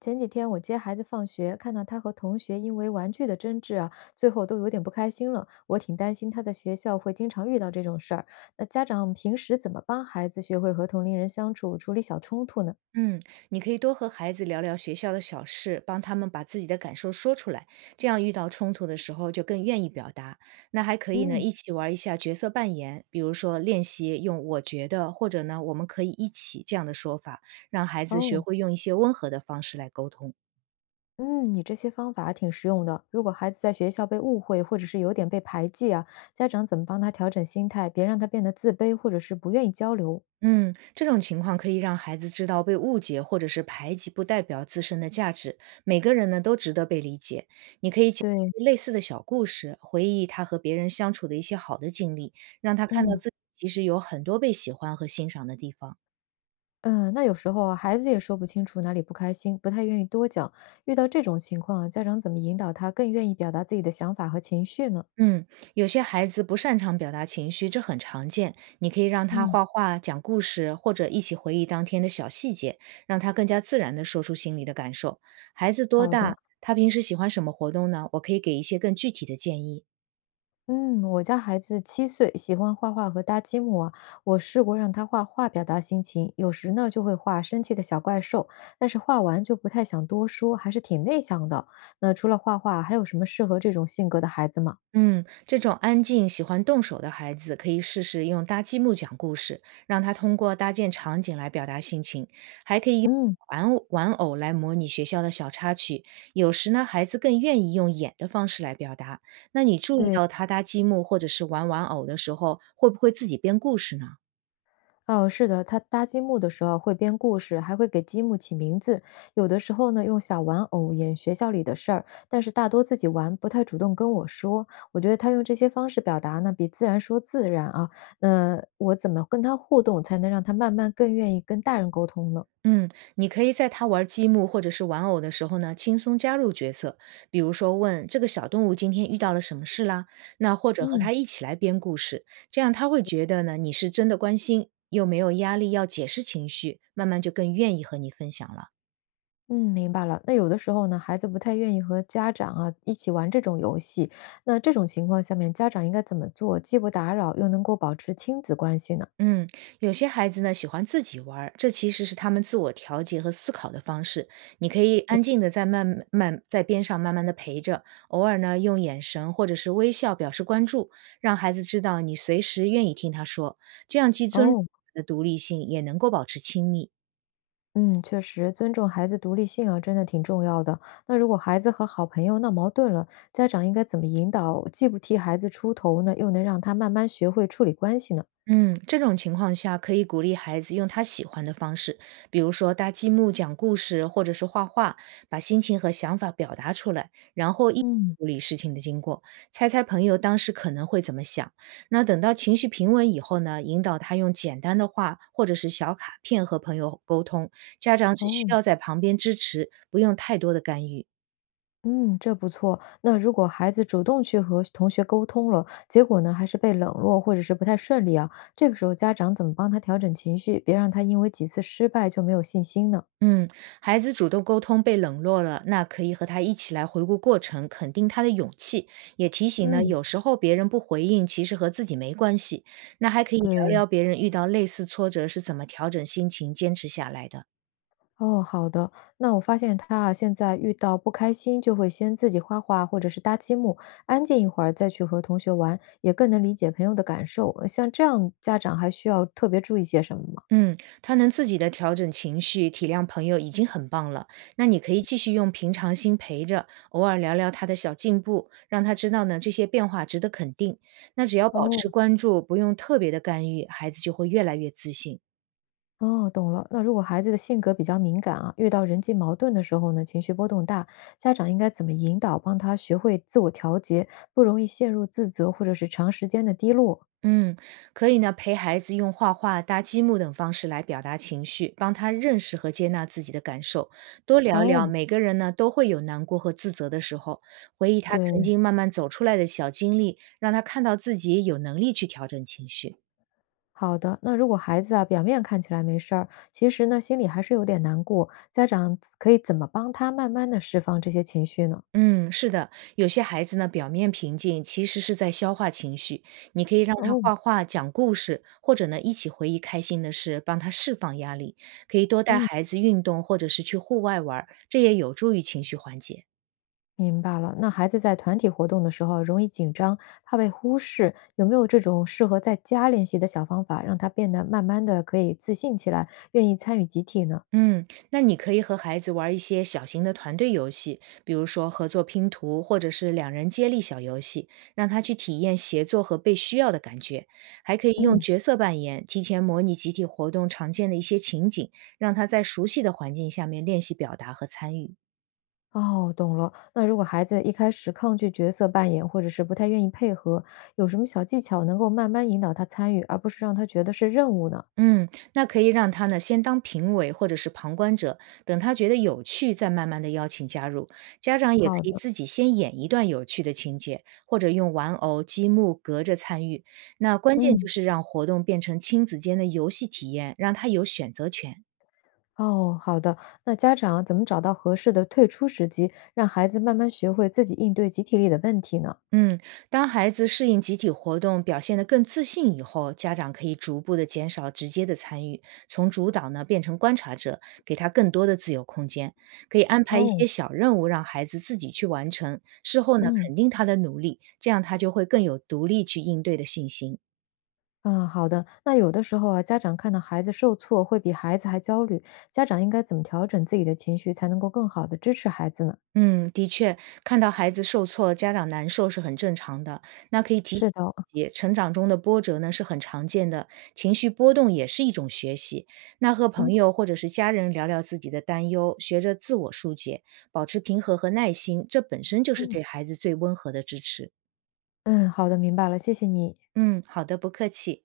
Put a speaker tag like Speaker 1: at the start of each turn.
Speaker 1: 前几天我接孩子放学，看到他和同学因为玩具的争执啊，最后都有点不开心了。我挺担心他在学校会经常遇到这种事儿。那家长平时怎么帮孩子学会和同龄人相处，处理小冲突呢？
Speaker 2: 嗯，你可以多和孩子聊聊学校的小事，帮他们把自己的感受说出来，这样遇到冲突的时候就更愿意表达。那还可以呢，
Speaker 1: 嗯，
Speaker 2: 一起玩一下角色扮演，比如说练习用"我觉得"或者呢"我们可以一起"这样的说法，让孩子学
Speaker 1: 哦，
Speaker 2: 会用一些温和的方式来沟通。
Speaker 1: 嗯，你这些方法挺实用的。如果孩子在学校被误会，或者是有点被排挤啊，家长怎么帮他调整心态，别让他变得自卑或者是不愿意交流？
Speaker 2: 嗯，这种情况可以让孩子知道被误解或者是排挤不代表自身的价值，每个人呢都值得被理解。你可以讲
Speaker 1: 对，
Speaker 2: 类似的小故事，回忆他和别人相处的一些好的经历，让他看到
Speaker 1: 嗯。
Speaker 2: 自己其实有很多被喜欢和欣赏的地方。
Speaker 1: 嗯，那有时候啊孩子也说不清楚哪里不开心，不太愿意多讲。遇到这种情况啊家长怎么引导他更愿意表达自己的想法和情绪呢？
Speaker 2: 嗯，有些孩子不擅长表达情绪，这很常见。你可以让他
Speaker 1: 嗯，
Speaker 2: 画画、讲故事，或者一起回忆当天的小细节，让他更加自然地说出心里的感受。孩子多
Speaker 1: 好的，
Speaker 2: 大？他平时喜欢什么活动呢？我可以给一些更具体的建议。
Speaker 1: 嗯，我家孩子7岁，喜欢画画和搭积木啊。我试过让他画画表达心情，有时呢就会画生气的小怪兽，但是画完就不太想多说，还是挺内向的。那除了画画，还有什么适合这种性格的孩子吗？
Speaker 2: 嗯，这种安静、喜欢动手的孩子，可以试试用搭积木讲故事，让他通过搭建场景来表达心情。还
Speaker 1: 嗯，
Speaker 2: 玩偶来模拟学校的小插曲，有时呢，孩子更愿意用演的方式来表达。那你注意
Speaker 1: 对。
Speaker 2: 到他搭积木或者是玩玩偶的时候，会不会自己编故事呢？
Speaker 1: 哦，是的，他搭积木的时候会编故事，还会给积木起名字。有的时候呢，用小玩偶演学校里的事儿，但是大多自己玩，不太主动跟我说。我觉得他用这些方式表达呢，比自然说自然啊。那我怎么跟他互动，才能让他慢慢更愿意跟大人沟通呢？
Speaker 2: 嗯，你可以在他玩积木或者是玩偶的时候呢，轻松加入角色，比如说问这个小动物今天遇到了什么事啦，那或者和
Speaker 1: 嗯
Speaker 2: 他一起来编故事，这样他会觉得呢，你是真的关心，又没有压力要解释情绪，慢慢就更愿意和你分享了。
Speaker 1: 嗯，明白了。那有的时候呢，孩子不太愿意和家长啊一起玩这种游戏，那这种情况下面，家长应该怎么做，既不打扰，又能够保持亲子关系呢？
Speaker 2: 嗯，有些孩子呢喜欢自己玩儿，这其实是他们自我调节和思考的方式。你可以
Speaker 1: 对
Speaker 2: 安静的在慢慢在边上慢慢的陪着，偶尔呢用眼神或者是微笑表示关注，让孩子知道你随时愿意听他说，这样既尊重
Speaker 1: 哦。
Speaker 2: 他的独立性，也能够保持亲密。
Speaker 1: 嗯，确实，尊重孩子独立性啊，真的挺重要的。那如果孩子和好朋友闹矛盾了，家长应该怎么引导，既不替孩子出头呢，又能让他慢慢学会处理关系呢？
Speaker 2: 嗯，这种情况下可以鼓励孩子用他喜欢的方式，比如说搭积木、讲故事，或者是画画，把心情和想法表达出来，然后一
Speaker 1: 嗯，
Speaker 2: 处理事情的经过，猜猜朋友当时可能会怎么想。那等到情绪平稳以后呢，引导他用简单的话或者是小卡片和朋友沟通，家长只需
Speaker 1: 哦，
Speaker 2: 要在旁边支持，不用太多的干预。
Speaker 1: 嗯，这不错。那如果孩子主动去和同学沟通了，结果呢还是被冷落或者是不太顺利啊，这个时候家长怎么帮他调整情绪，别让他因为几次失败就没有信心呢？
Speaker 2: 嗯，孩子主动沟通被冷落了，那可以和他一起来回顾过程，肯定他的勇气，也提醒呢，
Speaker 1: 嗯。
Speaker 2: 有时候别人不回应，其实和自己没关系。那还可以聊
Speaker 1: 对，
Speaker 2: 聊别人遇到类似挫折是怎么调整心情、坚持下来的。
Speaker 1: 哦，好的。那我发现他啊，现在遇到不开心就会先自己画画，或者是搭积木，安静一会儿再去和同学玩，也更能理解朋友的感受。像这样，家长还需要特别注意些什么吗？
Speaker 2: 嗯，他能自己的调整情绪、体谅朋友已经很棒了。那你可以继续用平常心陪着，偶尔聊聊他的小进步，让他知道呢这些变化值得肯定。那只要保
Speaker 1: 哦，
Speaker 2: 持关注，不用特别的干预，孩子就会越来越自信。
Speaker 1: 哦，懂了。那如果孩子的性格比较敏感啊，遇到人际矛盾的时候呢，情绪波动大，家长应该怎么引导，帮他学会自我调节，不容易陷入自责或者是长时间的低落？
Speaker 2: 嗯，可以呢，陪孩子用画画、搭积木等方式来表达情绪，帮他认识和接纳自己的感受。多聊
Speaker 1: 哦，
Speaker 2: 聊，每个人呢都会有难过和自责的时候，回忆他曾
Speaker 1: 对。
Speaker 2: 经慢慢走出来的小经历，让他看到自己有能力去调整情绪。
Speaker 1: 好的，那如果孩子啊表面看起来没事儿，其实呢心里还是有点难过，家长可以怎么帮他慢慢的释放这些情绪呢？
Speaker 2: 嗯，是的，有些孩子呢，表面平静，其实是在消化情绪。你可以让他
Speaker 1: 哦，
Speaker 2: 画画、讲故事，或者呢，一起回忆开心的事，帮他释放压力。可以多带
Speaker 1: 嗯，
Speaker 2: 孩子运动，或者是去户外玩儿这也有助于情绪缓解。
Speaker 1: 明白了。那孩子在团体活动的时候啊容易紧张，怕被忽视，有没有这种适合在家练习的小方法，让他变得慢慢的可以自信起来，愿意参与集体呢？
Speaker 2: 嗯，那你可以和孩子玩一些小型的团队游戏，比如说合作拼图，或者是两人接力小游戏，让他去体验协作和被需要的感觉。还可以用
Speaker 1: 嗯，
Speaker 2: 角色扮演，提前模拟集体活动常见的一些情景，让他在熟悉的环境下面练习表达和参与。
Speaker 1: 哦，懂了。那如果孩子一开始抗拒角色扮演，或者是不太愿意配合，有什么小技巧能够慢慢引导他参与，而不是让他觉得是任务呢？
Speaker 2: 嗯，那可以让他呢先当评委或者是旁观者，等他觉得有趣，再慢慢的邀请加入。家长也可
Speaker 1: 好
Speaker 2: 以
Speaker 1: 的，
Speaker 2: 自己先演一段有趣的情节，或者用玩偶、积木隔着参与。那关键就
Speaker 1: 嗯，
Speaker 2: 是让活动变成亲子间的游戏体验，让他有选择权。
Speaker 1: 哦，好的。那家长怎么找到合适的退出时机，让孩子慢慢学会自己应对集体里的问题呢？
Speaker 2: 嗯，当孩子适应集体活动，表现得更自信以后，家长可以逐步的减少直接的参与，从主导呢变成观察者，给他更多的自由空间。可以安排一
Speaker 1: 哦，
Speaker 2: 些小任务让孩子自己去完成，事后呢
Speaker 1: 嗯，
Speaker 2: 肯定他的努力，这样他就会更有独立去应对的信心。
Speaker 1: 啊，好的。那有的时候啊，家长看到孩子受挫，会比孩子还焦虑，家长应该怎么调整自己的情绪，才能够更好的支持孩子呢？
Speaker 2: 嗯，的确，看到孩子受挫，家长难受是很正常的。那可以提
Speaker 1: 是
Speaker 2: 醒
Speaker 1: 的哦，
Speaker 2: 自己，成长中的波折呢是很常见的，情绪波动也是一种学习。那和
Speaker 1: 嗯
Speaker 2: 朋友或者是家人聊聊自己的担忧，学着自我疏解，保持平和和耐心，这本身就是
Speaker 1: 嗯
Speaker 2: 对孩子最温和的支持。
Speaker 1: 嗯，好的，明白了，谢谢你。
Speaker 2: 嗯，好的，不客气。